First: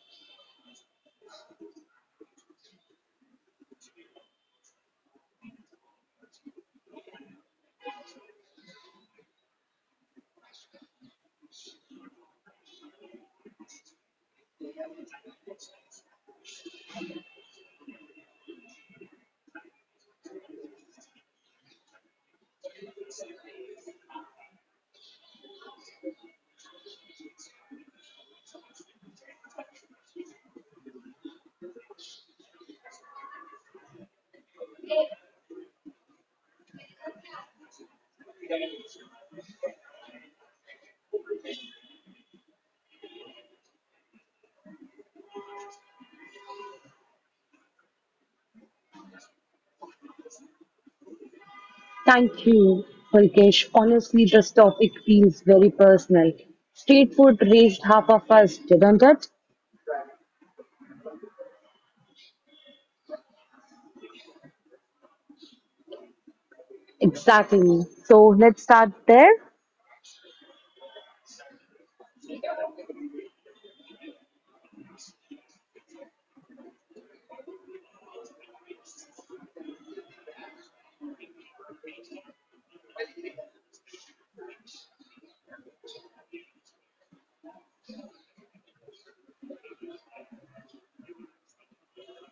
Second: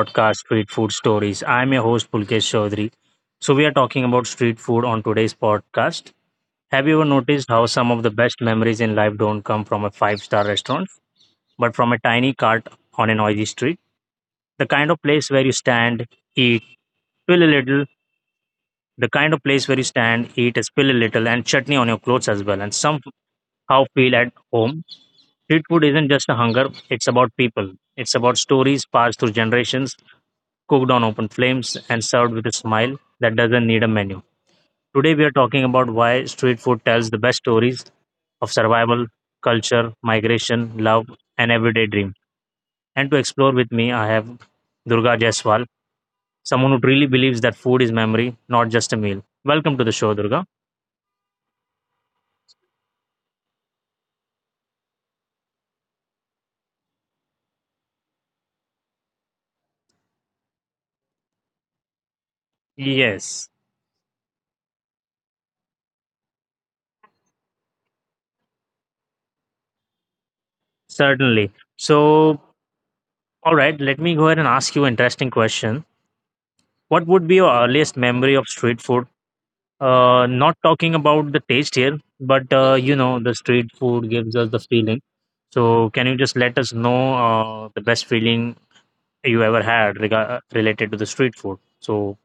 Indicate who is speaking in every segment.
Speaker 1: podcast Street Food Stories. I'm your host, Pulkesh Chaudhary. So, we are talking about street food on today's podcast. Have you ever noticed how some of the best memories in life don't come from a five-star restaurant, but from a tiny cart on a noisy street? The kind of place where you stand, eat, spill a little, the kind of place where you stand, eat, spill a little, and chutney on your clothes as well, and somehow feel at home. Street food isn't just a hunger, it's about people. It's about stories passed through generations, cooked on open flames, and served with a smile that doesn't need a menu. Today, we are talking about why street food tells the best stories of survival, culture, migration, love, and everyday dream. And to explore with me, I have Durga Jaiswal, someone who really believes that food is memory, not just a meal. Welcome to the show, Durga.
Speaker 2: Thank you, Pulkesh. Honestly, this topic feels very personal. Street food raised half of us, didn't it?
Speaker 1: Yes,
Speaker 2: Exactly. So let's start there.
Speaker 1: certainly. So, all right, let me go ahead and ask you an interesting question. What would be your earliest memory of street food? Not talking about the taste here, but the street food gives us the feeling. So, can you just let us know the best feeling you ever had related to the street food? So,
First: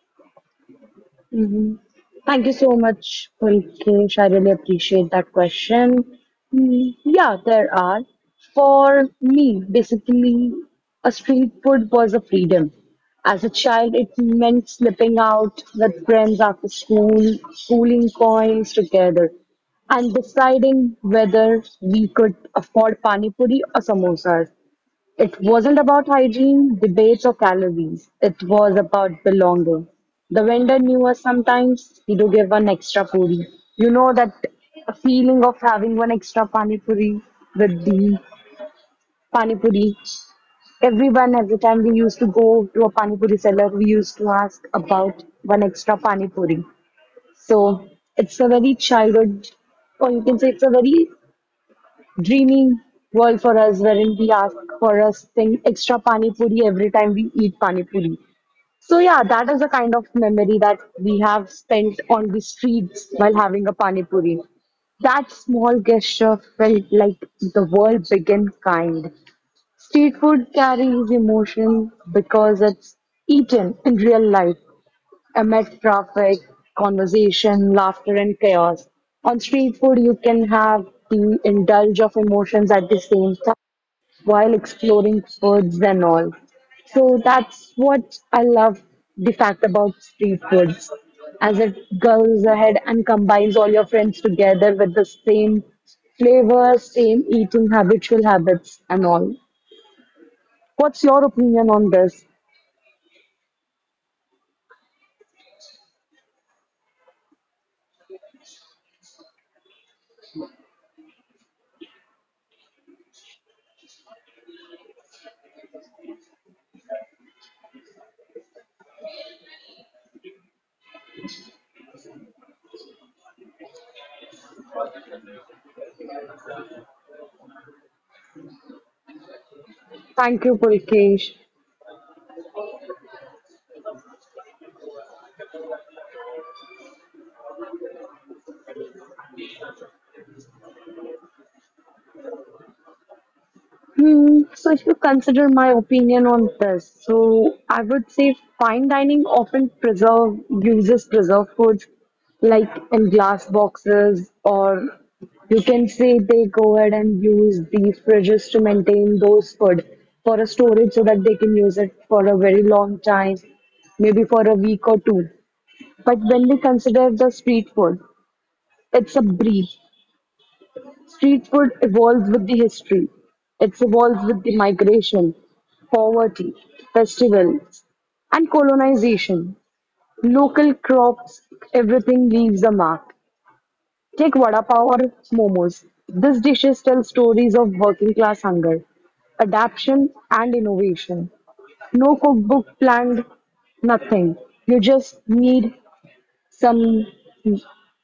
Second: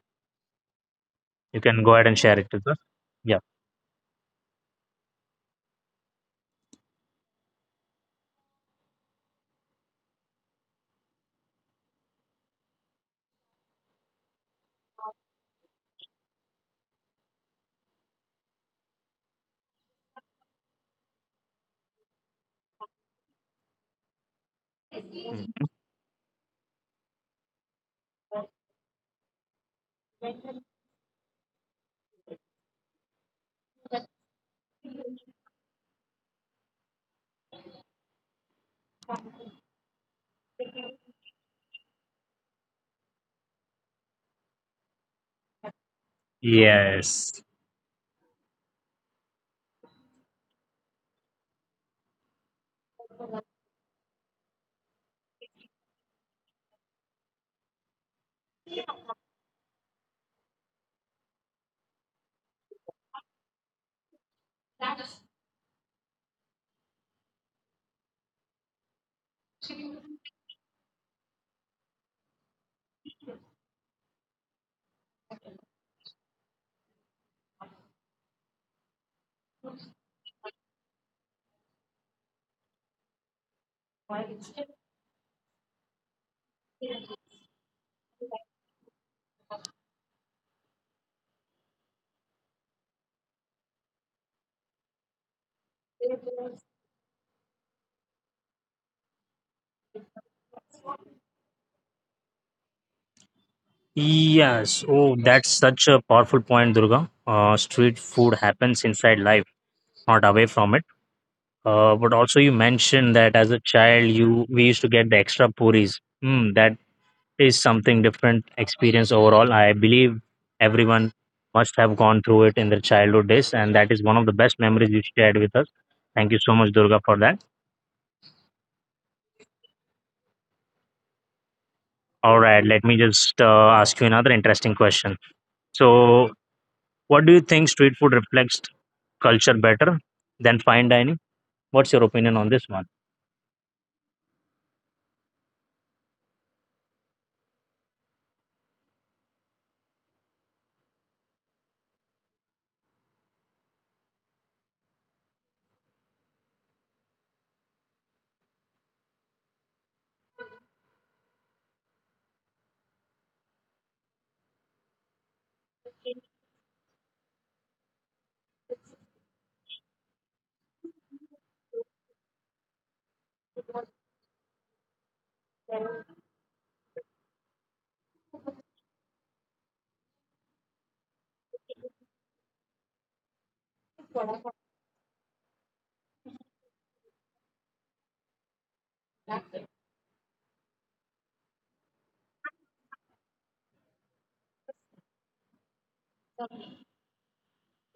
Speaker 1: you can go ahead and share
Speaker 2: Thank
Speaker 1: it
Speaker 2: you
Speaker 1: with
Speaker 2: so
Speaker 1: us.
Speaker 2: much,
Speaker 1: Yeah.
Speaker 2: Pulkesh. I really appreciate that question. Yeah, there are. For me, basically, a street food was a freedom. As a child, it meant slipping out with friends after school, pooling coins together, and deciding whether we could afford pani puri or samosas. It
Speaker 1: Mm.
Speaker 2: wasn't about hygiene, debates, or calories. It was about belonging. The vendor knew us sometimes. He'd give one extra puri. You know that feeling of having one extra pani puri with the pani puri. Everyone, every time we used to go to a pani puri seller, we used to ask about one extra pani puri.
Speaker 1: Yes.
Speaker 2: So it's a very childhood, or you can say it's a very dreamy world for us wherein we ask for us thing extra pani puri every time we eat pani puri. So yeah, that is the kind of memory that we have spent on the streets while having a pani puri. That small gesture felt like the world began kind. Street food carries emotion because it's eaten in real life, amid traffic, conversation, laughter, and chaos. On street food, you can have the indulge of emotions at the same time while exploring foods and all. So that's what I love the fact about street foods, as it goes ahead and combines all your friends together with the same flavor, same eating habitual habits and all. What's your opinion on this?
Speaker 1: Yes. Oh, that's such a powerful point, Durga. Street food happens inside life, not away from it. But also, you mentioned that as a child you we used to get the extra puris. That is something different experience overall. I believe everyone must have gone through it in their childhood days, and that is one of the best memories you shared with us. Thank you so much, Durga, for that.
Speaker 2: Thank you, Pulkesh.
Speaker 1: All right, let me just ask you another interesting question. So, what do you think street food reflects culture better than fine dining? What's your opinion on this one?
Speaker 2: Hmm, so if you consider my opinion on this, so I would say fine dining often preserve uses preserved foods like in glass boxes, or you can say they go ahead and use the fridges to maintain those food for a storage so that they can use it for a very long time, maybe for a week or two. But when we consider the street food, it's a breeze. Street food evolves with the history. It evolves with the migration, poverty, festivals, and colonization. Local crops, everything leaves a mark. Take vada pav or momos. These dishes tell stories of working class hunger, adaptation, and innovation. No cookbook planned, nothing. You just need some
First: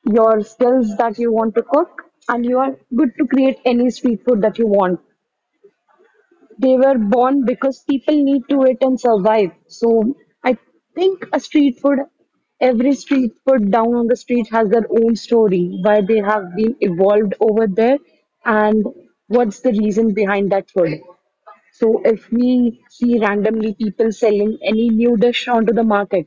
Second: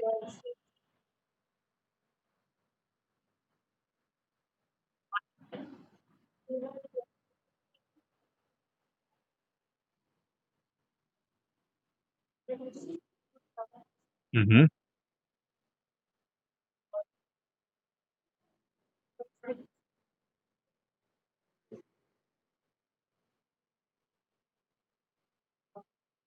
Speaker 2: your skills that you want to cook and you are good to create any street food that you want. They were born because people need to eat and survive. So I think a street food, every street food down on the street
Speaker 1: Mhm.
Speaker 2: has their own story why they have been evolved over there and what's the reason behind that food. So if we see randomly people selling any new dish onto the market,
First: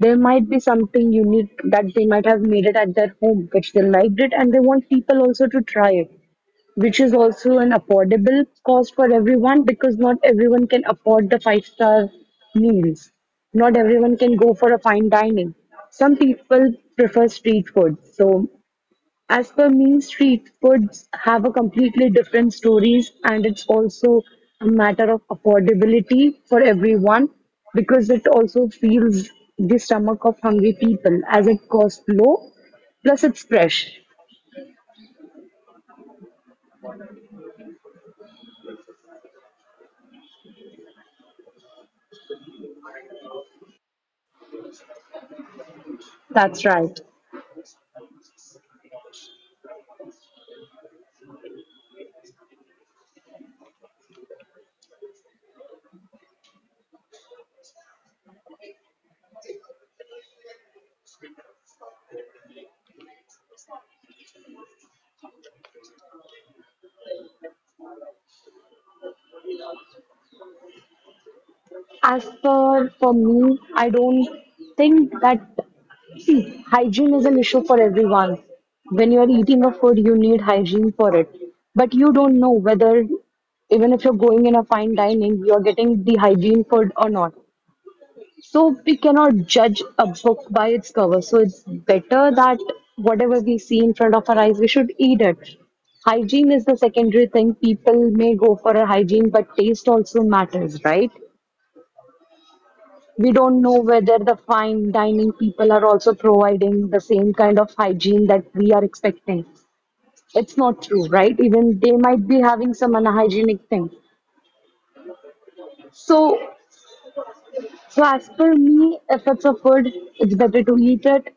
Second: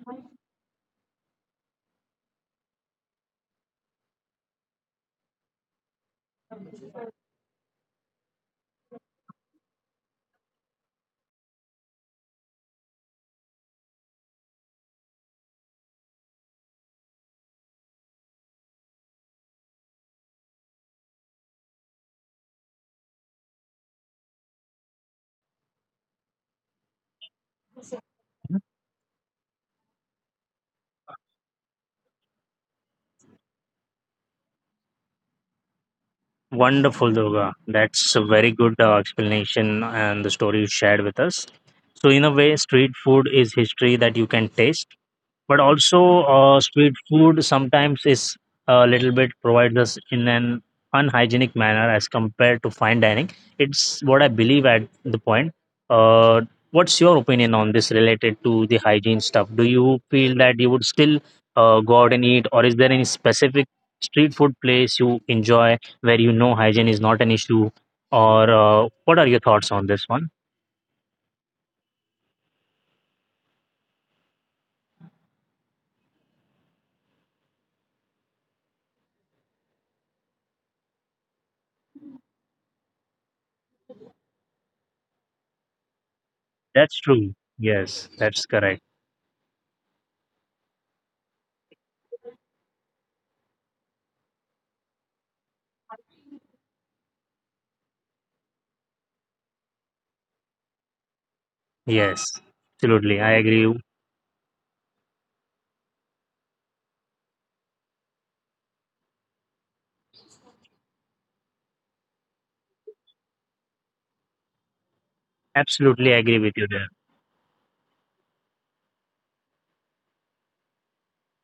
Speaker 2: there might be something unique that they might have made it at their home, which they liked it, and they want people also to try it, which is also an affordable cost for everyone because not everyone can afford the five-star meals. Not everyone can go for a fine dining. Some people prefer street food. So as for me, street foods have a completely different stories, and it's also a matter of affordability for everyone because it also feels the stomach of hungry people as it costs low, plus it's fresh.
Speaker 1: Wonderful, Durga. That's a very good explanation and the story you shared with us. So, in a way, street food is history that you can taste, but also
Speaker 2: That's
Speaker 1: street
Speaker 2: right.
Speaker 1: food sometimes is a little bit provides us in an unhygienic manner as compared to fine dining. It's what I believe at the point. uh, what's your opinion on this related to the hygiene stuff? Do you feel that you would still go out and eat, or is there any specific street food place you enjoy where you know hygiene is not an issue? Or what are your thoughts on this one?
Speaker 2: As for me, I don't think that hygiene is an issue for everyone. When you're eating a food, you need hygiene for it. But you don't know whether, even if you're going in a fine dining, you're getting the hygiene
Speaker 1: That's
Speaker 2: food or
Speaker 1: true.
Speaker 2: not.
Speaker 1: Yes, that's correct.
Speaker 2: So we cannot judge a book by its cover. So it's better that whatever we see in front of our eyes, we should eat it. Hygiene is the secondary thing. People may go for a hygiene, but taste also matters, right?
Speaker 1: Yes. Absolutely, I
Speaker 2: We
Speaker 1: agree.
Speaker 2: don't know whether the fine dining people are also providing the same kind of hygiene that we are expecting. It's not true, right? Even they might be having some unhygienic thing.
Speaker 1: Absolutely agree
Speaker 2: So,
Speaker 1: with you there.
Speaker 2: so as per me, if it's a food, it's better to eat it.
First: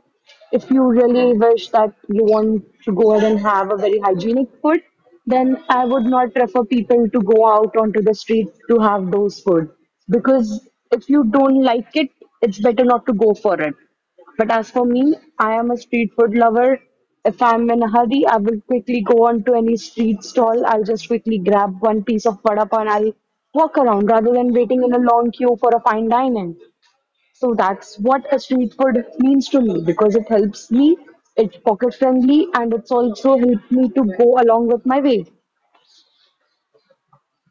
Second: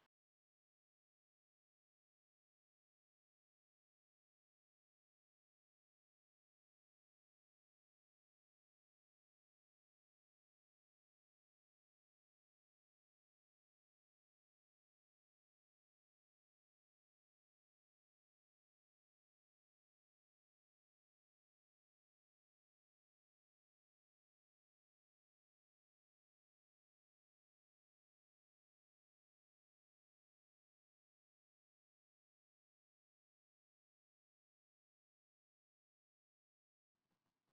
Speaker 2: If you really wish that you want to go ahead and have a very hygienic food, then I would not prefer people to go out onto the street to have those food because if you don't like it, it's better not to go for it. But as for me, I am a street food lover. If I'm in a hurry, I will quickly go on to any street stall. I'll just quickly grab one piece of vada pav and I'll walk around rather than waiting in a long queue for a fine dining. So that's what a street food means to me because it helps me, it's pocket friendly, and it's also helped me to go along with my way.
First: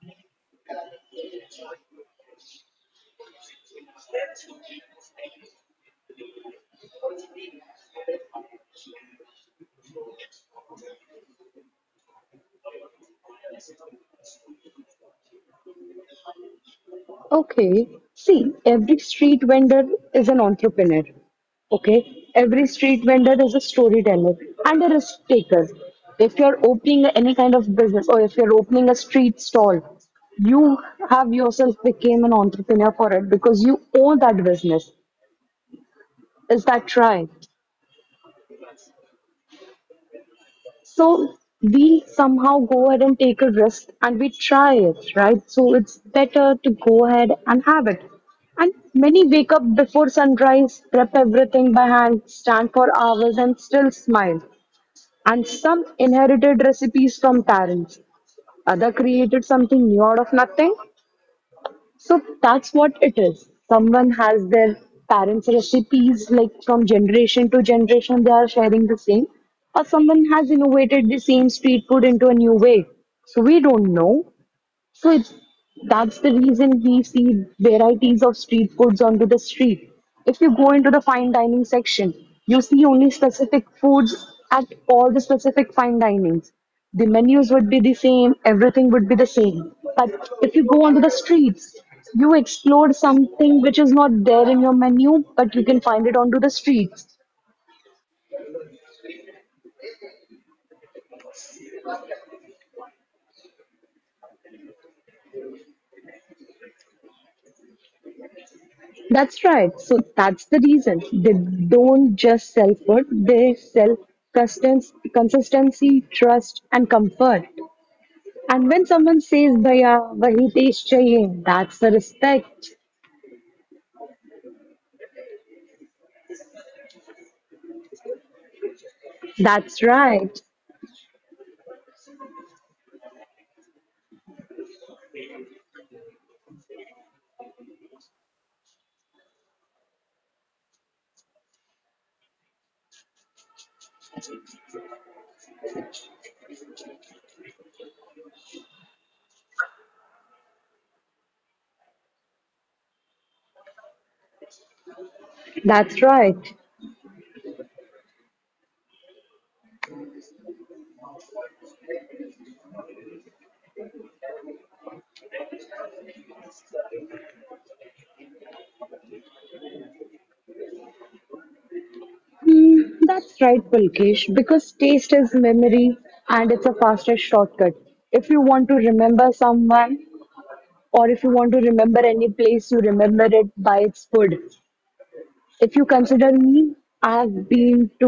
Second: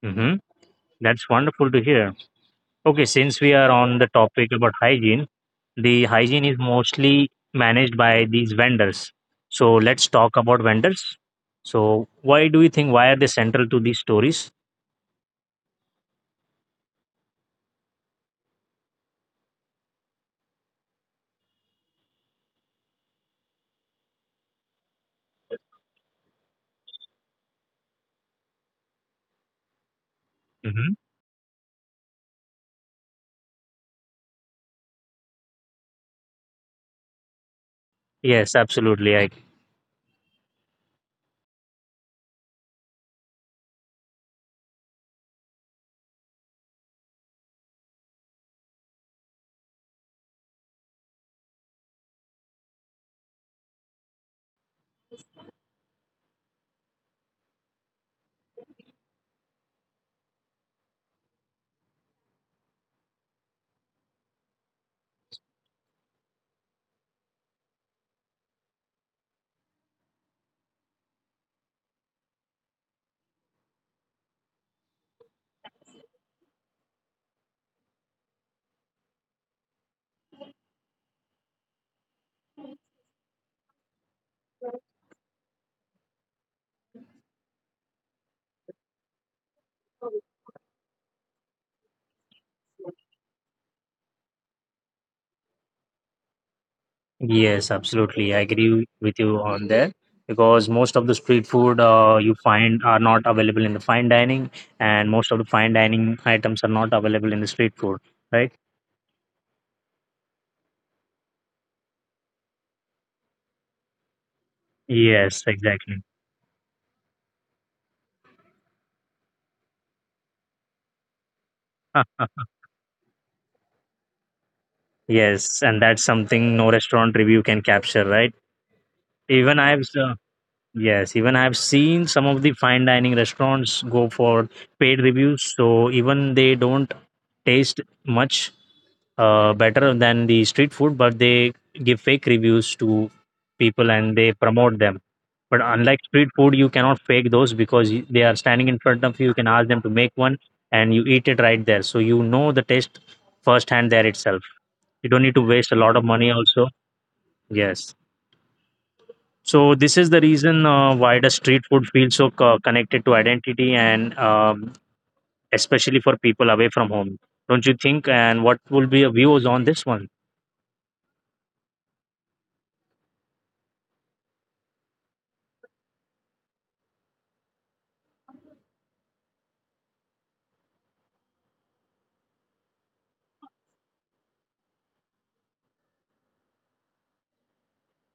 Speaker 1: Hmm. That's wonderful to hear. Okay, since we are on the topic about hygiene, the hygiene is mostly managed by these vendors. So let's talk about vendors. So why do you think, why are they central to these stories?
Speaker 2: Okay. See, every street vendor is an entrepreneur. Okay. Every street vendor is a storyteller and a risk taker. If you're opening any kind of business or if you're opening a street stall, you
Speaker 1: Hmm.
Speaker 2: have yourself became an entrepreneur for it because you own that business. Is that right?
Speaker 1: Yes, absolutely, I.
Speaker 2: So we somehow go ahead and take a risk and we try it, right? So it's better to go ahead and have it. And many wake up before sunrise, prep everything by hand, stand for hours and still smile. And some inherited recipes from parents. Other created something new out of nothing. So that's what it is. Someone has their parents' recipes, like from generation to generation, they are sharing the same, or someone has innovated the same street food into a new way. So we don't know. So it's, that's the reason we see varieties of street foods onto the street. If you go into the fine dining section, you see only specific foods at all the specific fine dinings. The menus would be the same, everything would be the same. But if you go onto the streets, you explore something which is not there in your menu, but you can find it onto the streets.
Speaker 1: Yes, absolutely, I agree with you on there, because most of the street food you find are not available in the fine dining, and most of the fine dining items are not available in the street food, right?
Speaker 2: That's right. So that's the reason they don't just sell food, they sell
Speaker 1: Yes, exactly.
Speaker 2: consistency, trust, and comfort. And when someone says, Bhaiya, wahi taste chahiye, that's the respect.
Speaker 1: Yes, and that's something no restaurant review can capture, right? Even I've
Speaker 2: That's right.
Speaker 1: Yes, even I've seen some of the fine dining restaurants go for paid reviews, so even they don't taste much better than the street food, but they give fake reviews to people and they promote them. But unlike street food, you cannot fake those because they are standing in front of you. You can ask them to make one, and you eat it right there, so you know the taste firsthand there itself. You don't need to waste a lot of
Speaker 2: That's
Speaker 1: money
Speaker 2: right.
Speaker 1: also. Yes. So this is the reason why the street food feels so connected to identity, and especially for people away from home, don't you think? And what will be your views on this one?
Speaker 2: Hmm, that's right, Pulkesh, because taste is memory and it's a fastest shortcut. If you want to remember someone or if you want to remember any place, you remember it by its food. If you consider me, I've been to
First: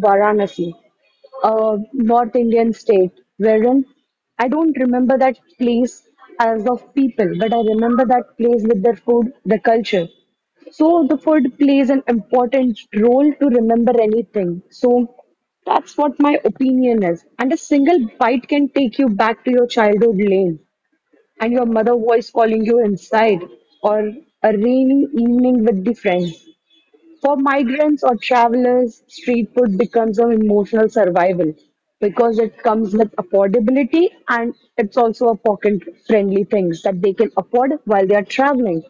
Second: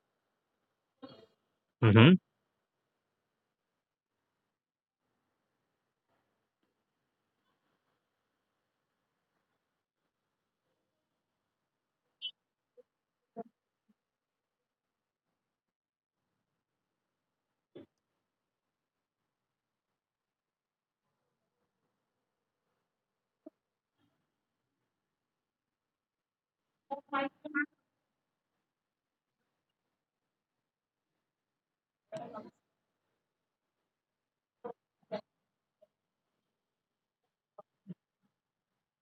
Speaker 2: Varanasi, a
Speaker 1: Mm-hmm.
Speaker 2: North Indian state, wherein I don't remember that place as of people, but I remember that place with their food, the culture. So the food plays an important role to remember anything. So that's what my opinion is. And a single bite can take you back to your childhood lane and your mother voice calling you inside or a rainy evening with the friends. For migrants or travelers, street food becomes an emotional survival because it comes with affordability and it's also a pocket friendly things that they can afford while they are traveling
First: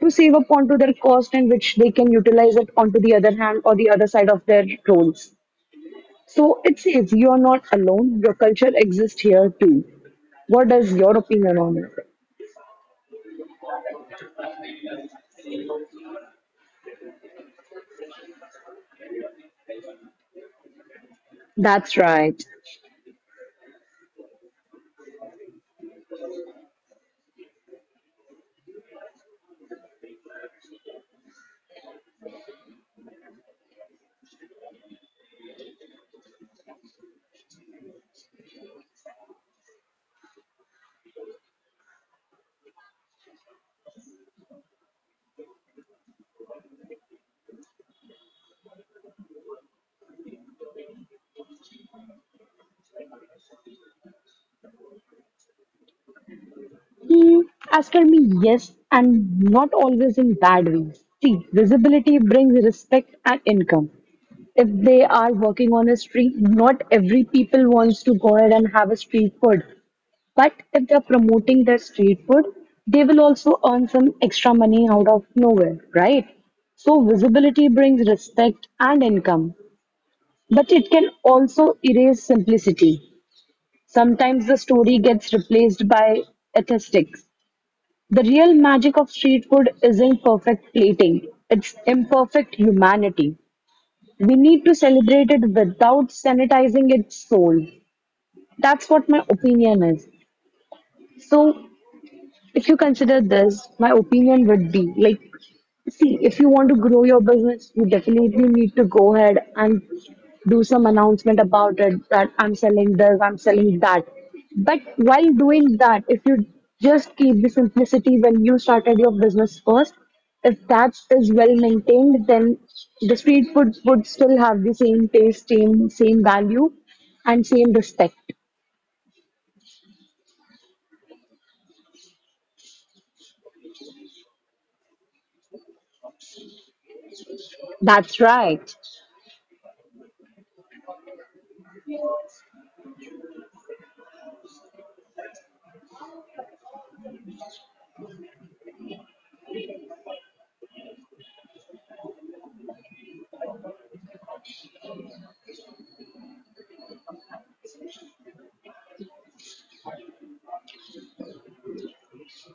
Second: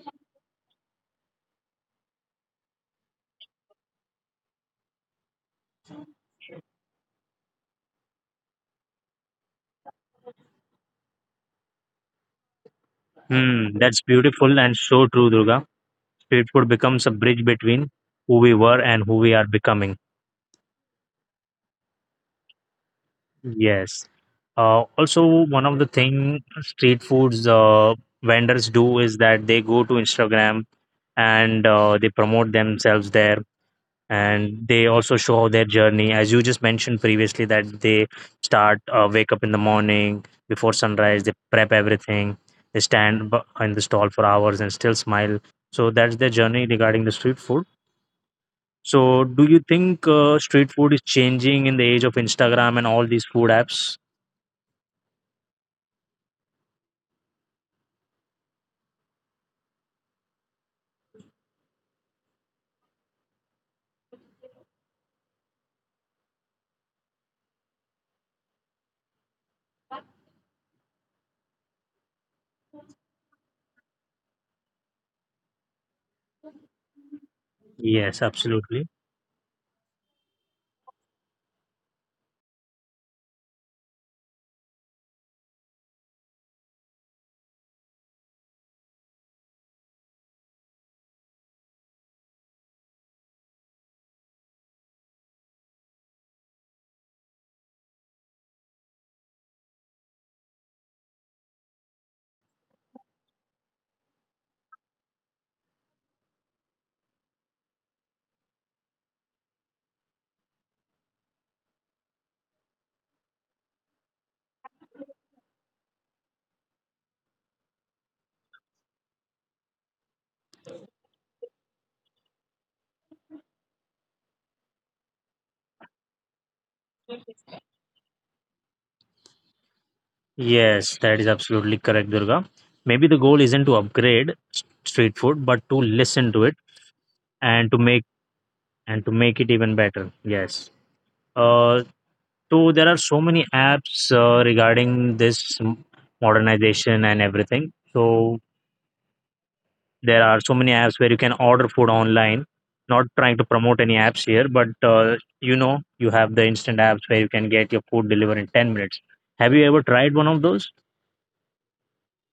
Speaker 2: to save up onto their cost and which they can utilize it onto the other hand or the other side of their roles. So it says you are not alone, your culture exists here too. What is your opinion on it?
Speaker 1: That's beautiful and so true, Durga. Street food becomes a bridge between who we were and who we are becoming.
Speaker 2: That's right.
Speaker 1: Yes. Also, one of the thing street foods vendors do is that they go to Instagram, and they promote themselves there, and they also show their journey. As you just mentioned previously, that they start wake up in the morning before sunrise, they prep everything, they stand in the stall for hours and still smile. So that's their journey regarding the street food. So, do you think street food is changing in the age of Instagram and all these food apps?
Speaker 2: Mm, As for me, yes, and not always in bad ways. See, visibility brings respect and income. If they are working on a street, not every people wants to go ahead and have a street food. But if they're promoting their street food, they will also earn some extra money out of nowhere, right? So visibility brings
Speaker 1: Yes,
Speaker 2: respect
Speaker 1: absolutely.
Speaker 2: and income, but it can also erase simplicity. Sometimes the story gets replaced by aesthetics. The real magic of street food isn't perfect plating, it's imperfect humanity. We need to celebrate it without sanitizing its soul. That's what my opinion is. So, if you consider this, my opinion would be like, see, if you want to grow your business, you definitely need to go ahead and do some announcement about it that I'm selling this, I'm selling that. But while doing that, if you just keep the simplicity when you started your business first, if that is well maintained, then the street food would still have the same taste, same value, and same respect.
Speaker 1: Yes, that is absolutely correct, Durga. Maybe the goal isn't to upgrade street food, but to listen to it, and to make,
Speaker 2: That's right.
Speaker 1: and to make it even better. Yes. Uh, so there are so many apps regarding this modernization and everything. So there are so many apps where you can order food online. Not trying to promote any apps here, but you know you have the instant apps where you can get your food delivered in 10 minutes. Have you ever tried one of those?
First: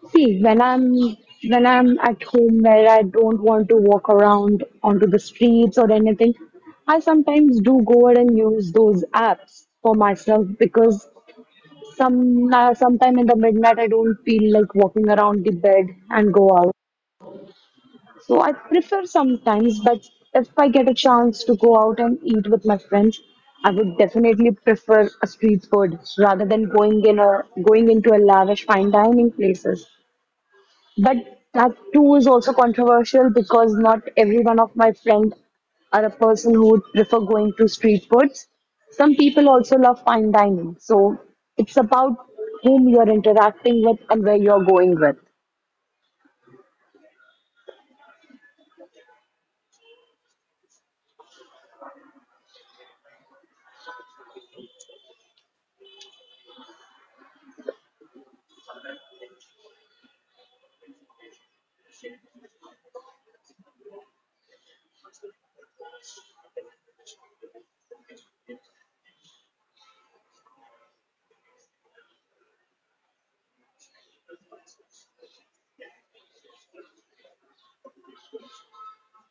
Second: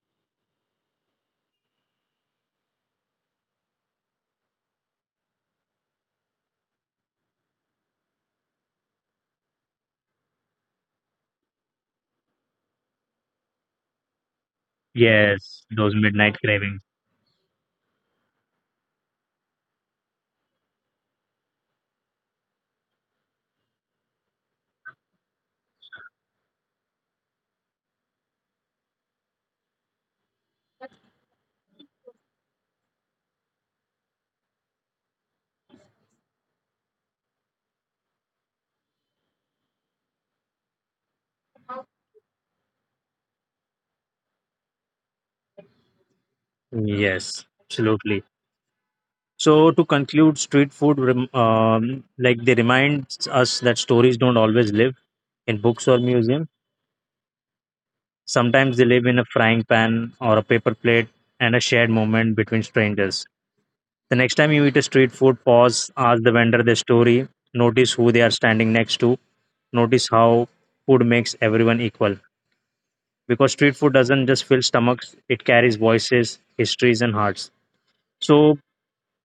Speaker 2: See, when I'm at home where I don't want to walk around onto the streets or anything, I sometimes do go ahead and use those apps for myself because some sometime in the midnight I don't feel like walking around the
Speaker 1: Yes,
Speaker 2: bed
Speaker 1: those
Speaker 2: and
Speaker 1: midnight
Speaker 2: go out.
Speaker 1: cravings.
Speaker 2: So I prefer sometimes, but if I get a chance to go out and eat with my friends, I would definitely prefer a street food rather than going into a lavish fine dining places. But that too is also controversial because not every one of my friends are a person who would prefer going to street foods. Some people also love fine dining. So it's about whom you're interacting with and where you're going with.
Speaker 1: Yes, absolutely. So to conclude, street food, like they remind us that stories don't always live in books or museums. Sometimes they live in a frying pan or a paper plate and a shared moment between strangers. The next time you eat a street food, pause, ask the vendor their story, notice who they are standing next to, notice how food makes everyone equal. Because street food doesn't just fill stomachs, it carries voices, histories, and hearts. So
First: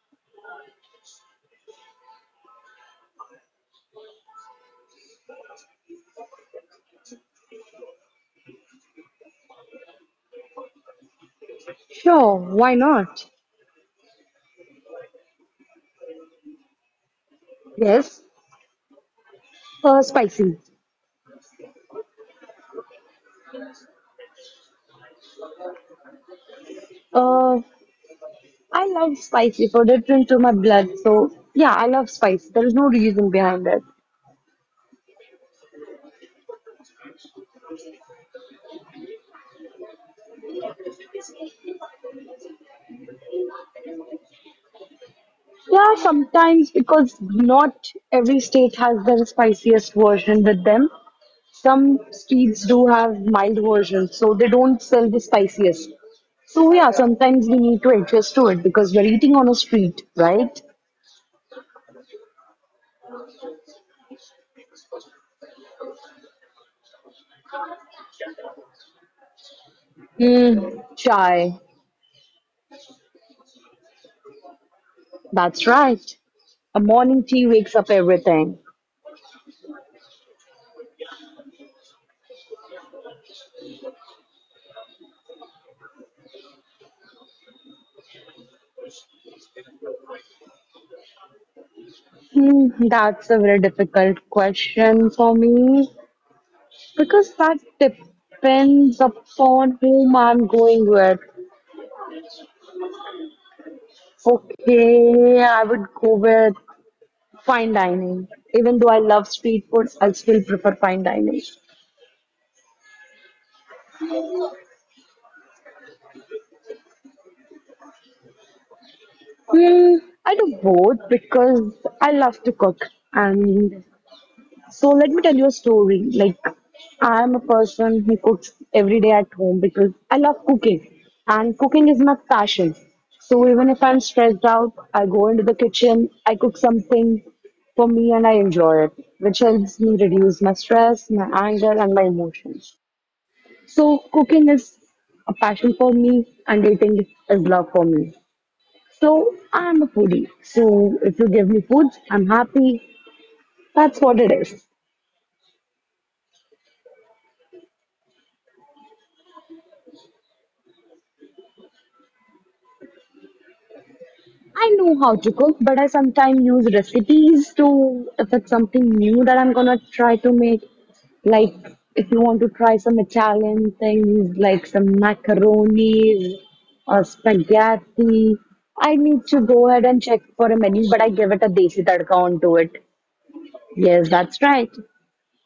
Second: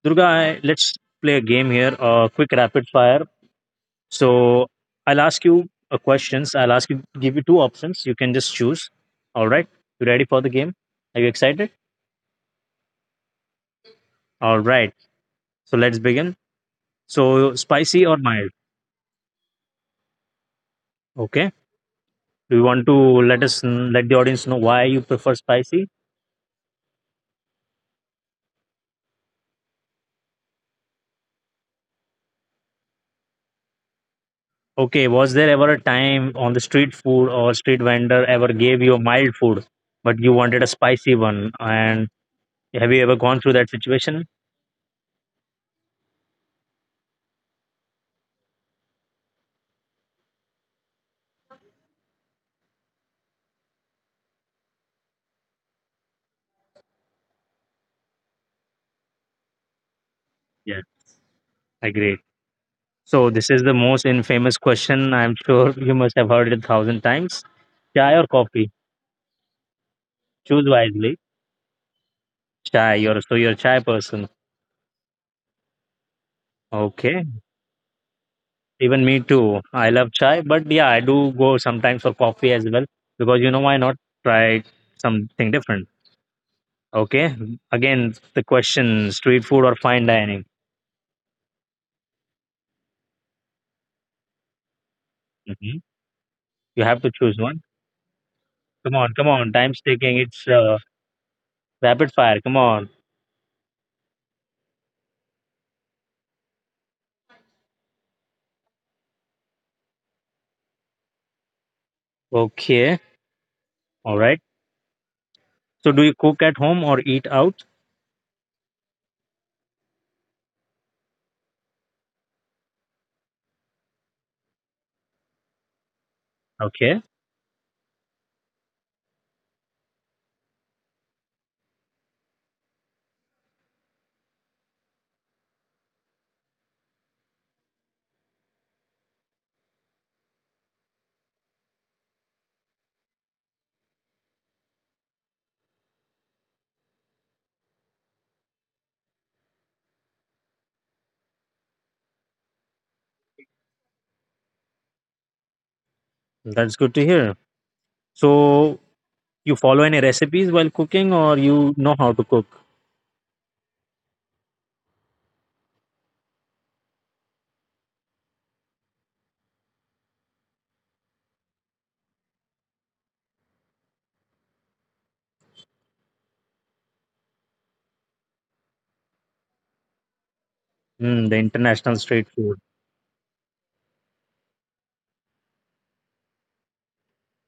Speaker 1: Durga, let's play a game here, a quick rapid fire. So I'll ask you questions. I'll ask you, give you two options. You can just choose. All right. You ready for the game? Are you excited?
Speaker 2: Sure, why not?
Speaker 1: All right. So let's begin. So spicy or
Speaker 2: Yes,
Speaker 1: mild?
Speaker 2: spicy.
Speaker 1: Okay. Do you want to let the audience know why you prefer spicy?
Speaker 2: Uh, I love spicy food. It's into my blood. So yeah, I love spice. There is no reason behind it.
Speaker 1: Okay. Was there ever a time on the street food or street vendor ever gave you a mild food, but you wanted a spicy one? And have you ever gone through that situation?
Speaker 2: Yeah, sometimes because not every state has their spiciest version with them. Some streets do have mild versions, so they don't sell the spiciest. So yeah, sometimes we need to adjust to it because we're eating on a street, right?
Speaker 1: Yeah. Agree. So this is the most infamous question. I'm sure you must have heard it a thousand times. Chai or coffee?
Speaker 2: Hmm,
Speaker 1: Choose wisely.
Speaker 2: chai.
Speaker 1: Chai. You're a chai person.
Speaker 2: That's right. A morning
Speaker 1: Okay.
Speaker 2: tea wakes up everything.
Speaker 1: Even me too. I love chai, but yeah, I do go sometimes for coffee as well, because why not try something different. Okay. Again, the question: street food or fine dining?
Speaker 2: Hmm, that's a very difficult question for
Speaker 1: Hmm.
Speaker 2: me
Speaker 1: You have to
Speaker 2: because
Speaker 1: choose
Speaker 2: that
Speaker 1: one. Come
Speaker 2: depends
Speaker 1: on, come on.
Speaker 2: upon
Speaker 1: Time's
Speaker 2: whom
Speaker 1: taking.
Speaker 2: I'm
Speaker 1: It's
Speaker 2: going with.
Speaker 1: rapid fire. Come on.
Speaker 2: Okay, I would go with fine dining. Even though I love street food, I still prefer fine dining.
Speaker 1: Okay. All right. So do you cook at home or eat out?
Speaker 2: Hmm, I do both because I love to cook. And so let me tell you a story. Like,
Speaker 1: Okay.
Speaker 2: I'm a person who cooks every day at home because I love cooking. And cooking is my passion. So even if I'm stressed out, I go into the kitchen, I cook something for me and I enjoy it, which helps me reduce my stress, my anger, and my emotions. So cooking is a passion for me and dating is love for me. So I'm a foodie. So if you give me food, I'm happy. That's what it is.
Speaker 1: That's good to hear. So, you follow any recipes while cooking, or you know how to cook?
Speaker 2: I know how to cook, but I sometimes use recipes to if it's something new that I'm gonna try to make. Like if you want to try some Italian things, like some macaronis or spaghetti,
Speaker 1: Mm,
Speaker 2: I
Speaker 1: the
Speaker 2: need to
Speaker 1: international
Speaker 2: go ahead
Speaker 1: street
Speaker 2: and check
Speaker 1: food.
Speaker 2: for a menu, but I give it a desi tadka onto it. Yes, that's right.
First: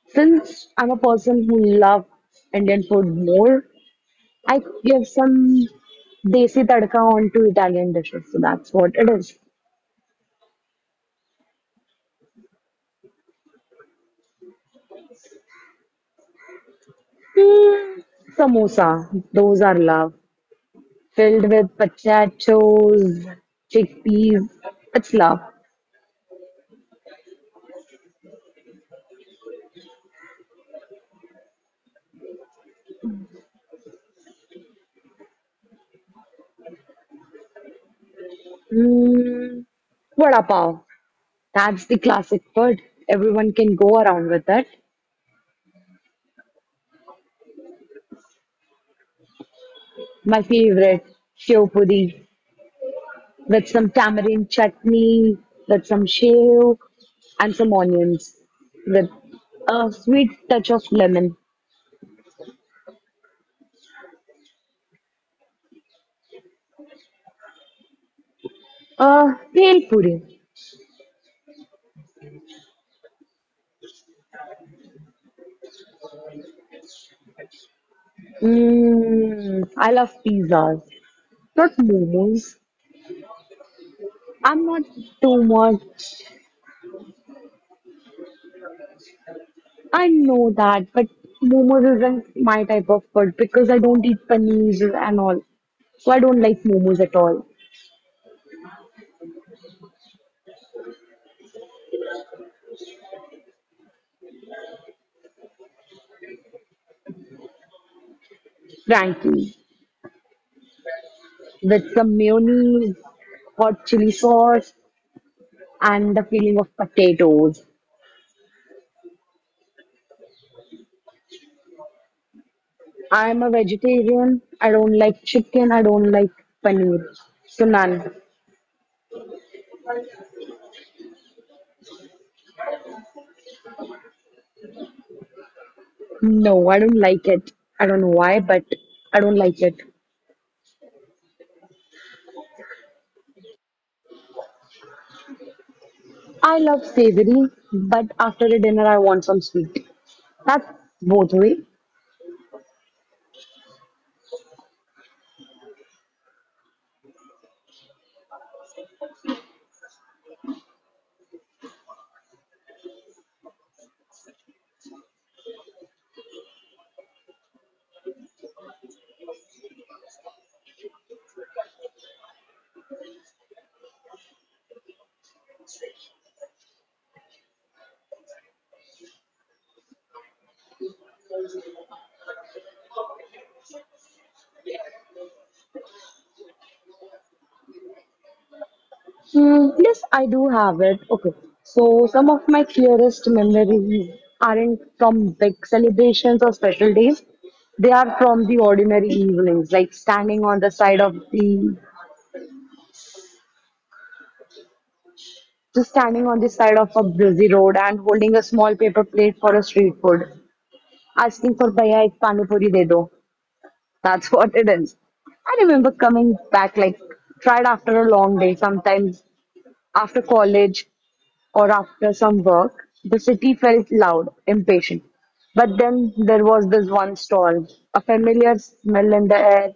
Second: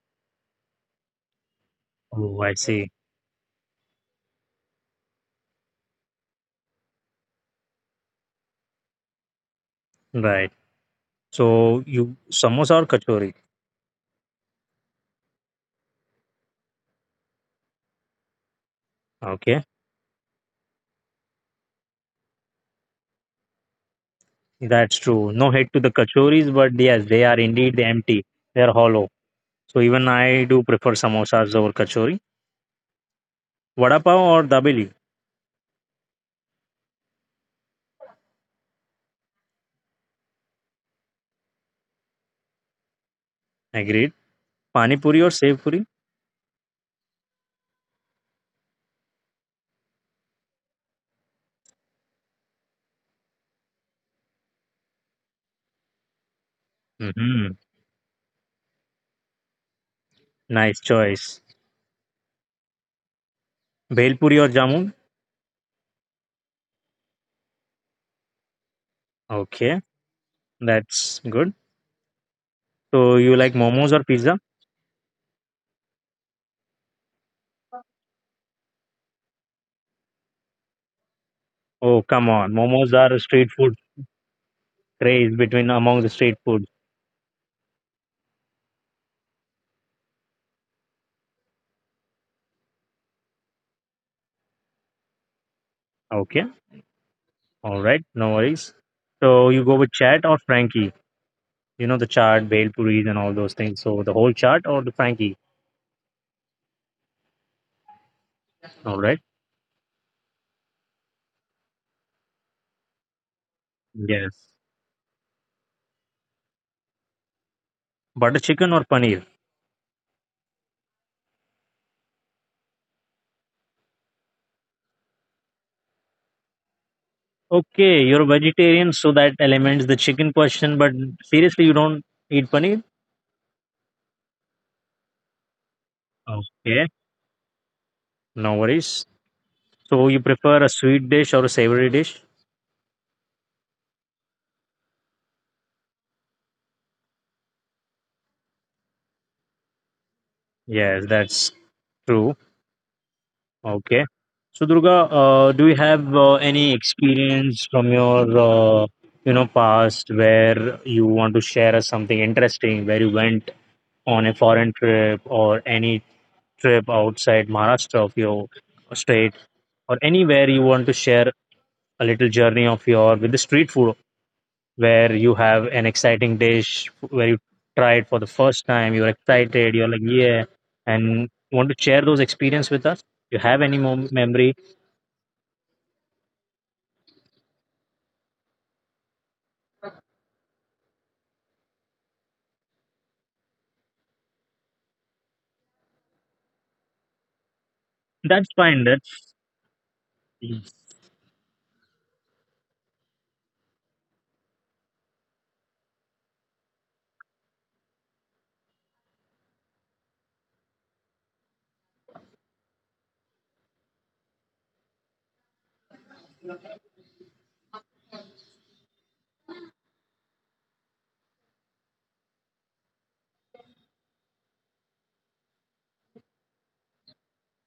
Speaker 2: Since I'm a person who loves
Speaker 1: Oh, I
Speaker 2: Indian
Speaker 1: see.
Speaker 2: food more, I give some desi tadka onto Italian dishes. So that's what it is.
Speaker 1: Right. So, you samosa or kachori?
Speaker 2: Samosa, those are love.
Speaker 1: Okay,
Speaker 2: Filled with potatoes, chickpeas. It's love.
Speaker 1: that's true. No hate to the kachoris, but yes, they are indeed empty. They are hollow. So, even I do prefer samosas over kachori. Vada pav or dabeli?
Speaker 2: Mm, vada pav. That's the classic word. Everyone can go around with it.
Speaker 1: Agreed. Pani puri or sev puri?
Speaker 2: My favorite, shew puri, with some tamarind chutney, with some shew, and some onions, with
Speaker 1: Mm-hmm.
Speaker 2: a sweet touch of lemon.
Speaker 1: Nice choice. Bhel puri or jamun?
Speaker 2: Pale puri.
Speaker 1: Okay, that's good. So, you like momos or pizza?
Speaker 2: Mmm, I love pizzas, not momos.
Speaker 1: Oh, come on.
Speaker 2: I'm not
Speaker 1: Momos are a
Speaker 2: too
Speaker 1: street food
Speaker 2: much.
Speaker 1: craze between among the street food.
Speaker 2: I know that, but momos isn't my type of food because I don't eat paneer and all. So I don't like momos at all,
Speaker 1: Okay. All right. No worries. So you go with chat or Frankie? You know the chart, bale puris, and all those things. So the whole chart or the Frankie?
Speaker 2: frankly.
Speaker 1: All right.
Speaker 2: With some mayonnaise, hot chili sauce, and the
Speaker 1: Yes.
Speaker 2: feeling of potatoes.
Speaker 1: Butter chicken or paneer?
Speaker 2: I'm a vegetarian. I don't like chicken. I don't like paneer. So none.
Speaker 1: Okay, you're a vegetarian, so that eliminates the chicken question. But seriously, you don't eat paneer?
Speaker 2: No, I don't like it. I don't know why, but
Speaker 1: Okay.
Speaker 2: I don't like it.
Speaker 1: No worries. So you prefer a sweet dish or a savory dish?
Speaker 2: I love savory, but after the dinner, I want some sweet. That's both way.
Speaker 1: Yes, that's true. Okay. So Durga, do you have any experience from your past, where you want to share us something interesting, where you went on a foreign trip or any trip outside Maharashtra of your state, or anywhere you want to share a little journey of your with the street food, where you have an exciting dish where you tried for the first time, you're excited, you're like yeah, and want to share those experience with us? You have any memory?
Speaker 2: Hmm, yes, I do have it. Okay. So some of my clearest memories aren't from big celebrations or special days. They are from the ordinary evenings, like standing
Speaker 1: That's
Speaker 2: on the
Speaker 1: fine.
Speaker 2: side of
Speaker 1: That's
Speaker 2: the
Speaker 1: Mm.
Speaker 2: just standing on the side of a busy road and holding a small paper plate for a street food, asking for bhaiya ek pani puri de do. That's what it is. I remember coming back like tired after a long day, sometimes after college or after some work. The city felt loud, impatient. But then there was this one stall, a familiar smell in the air,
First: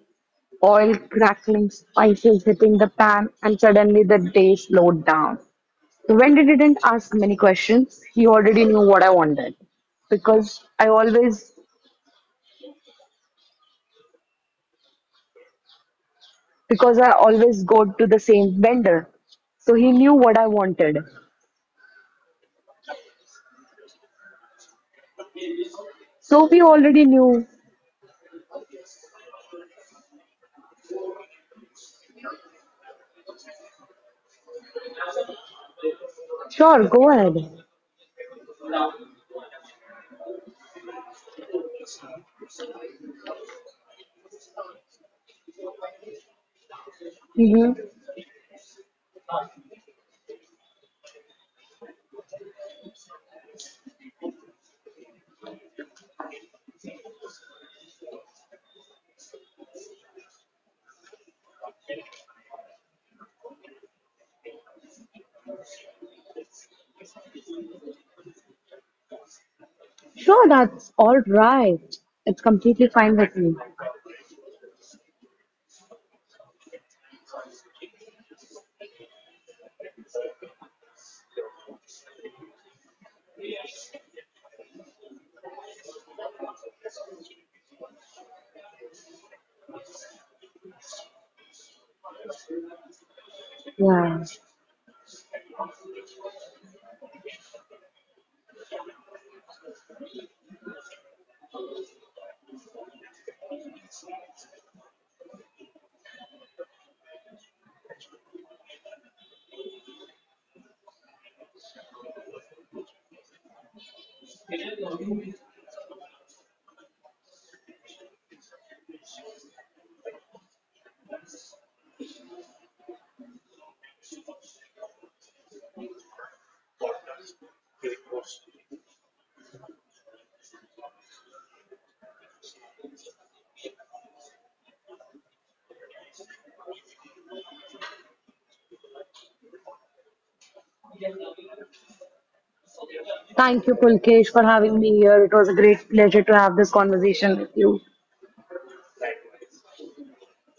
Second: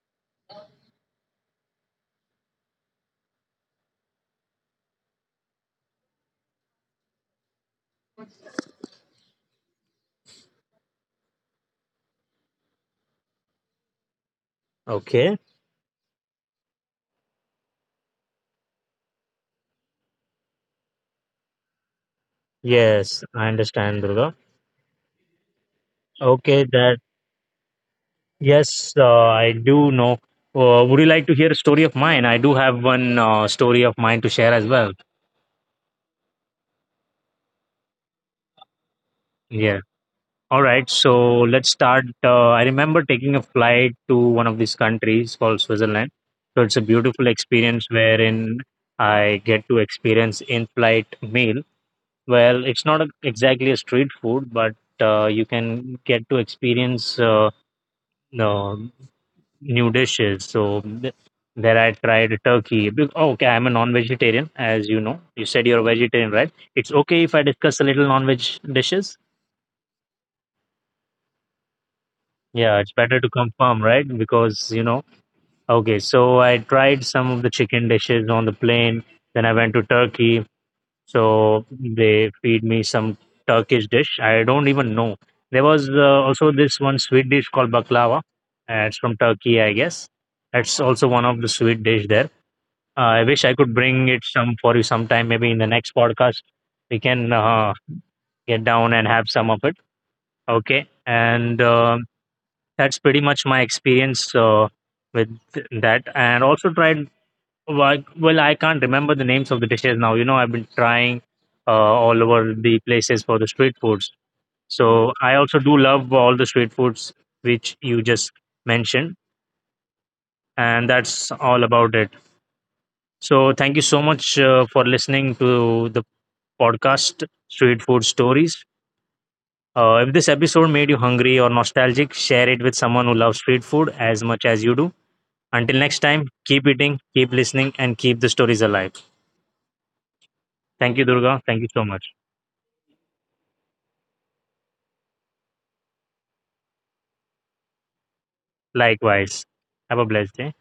Speaker 2: oil crackling, spices hitting the pan, and suddenly the day slowed down. So when he didn't ask many questions, he already knew what I wanted because I always
Speaker 1: okay.
Speaker 2: because I always go to the same vendor. So he knew what I wanted.
Speaker 1: Yes, I understand, Durga.
Speaker 2: So
Speaker 1: Okay,
Speaker 2: we
Speaker 1: that.
Speaker 2: already knew.
Speaker 1: Yes, I do know. Would you like to hear a story of mine? I do have one story of mine to share as well.
Speaker 2: Sure, go ahead.
Speaker 1: Yeah. All right. So let's start. I remember taking a flight to one of these countries called Switzerland. So it's a beautiful
Speaker 2: Mhm.
Speaker 1: experience wherein I get to experience in-flight meal. Well, it's not exactly a street food, but you can get to experience. No new dishes. So there I tried turkey. Oh, okay, I'm a non-vegetarian, as you know. You said you're a vegetarian, right? It's okay if I discuss a little non-veg dishes.
Speaker 2: Sure, that's all right. It's
Speaker 1: Yeah,
Speaker 2: completely
Speaker 1: it's
Speaker 2: fine
Speaker 1: better to
Speaker 2: with me.
Speaker 1: confirm, right? Because you know. Okay, so I tried some of the chicken dishes on the plane. Then I went to Turkey. So they feed me some Turkish dish. I don't even know. There was also this one sweet dish called baklava. It's from Turkey, I guess. It's also one of the sweet dish there. I wish I could bring it
Speaker 2: Yeah.
Speaker 1: some for you sometime. Maybe in the next podcast, we can get down and have some of it. Okay, and that's pretty much my experience with that. And also tried, like, well, I can't remember the names of the dishes now. You know, I've been trying uh, all over the places for the street foods. So I also do love all the street foods which you just mentioned, and that's all about it. So thank you so much for listening to the podcast, Street Food Stories. If this episode made you hungry or nostalgic, share it with someone who loves street food as much as you do. Until next time, keep eating, keep listening, and keep the stories alive. Thank you, Durga. Thank you so much.
Speaker 2: Thank you, Pulkesh, for having me here. It was a great pleasure to have this conversation with you.
Speaker 1: Likewise. Have a blessed day.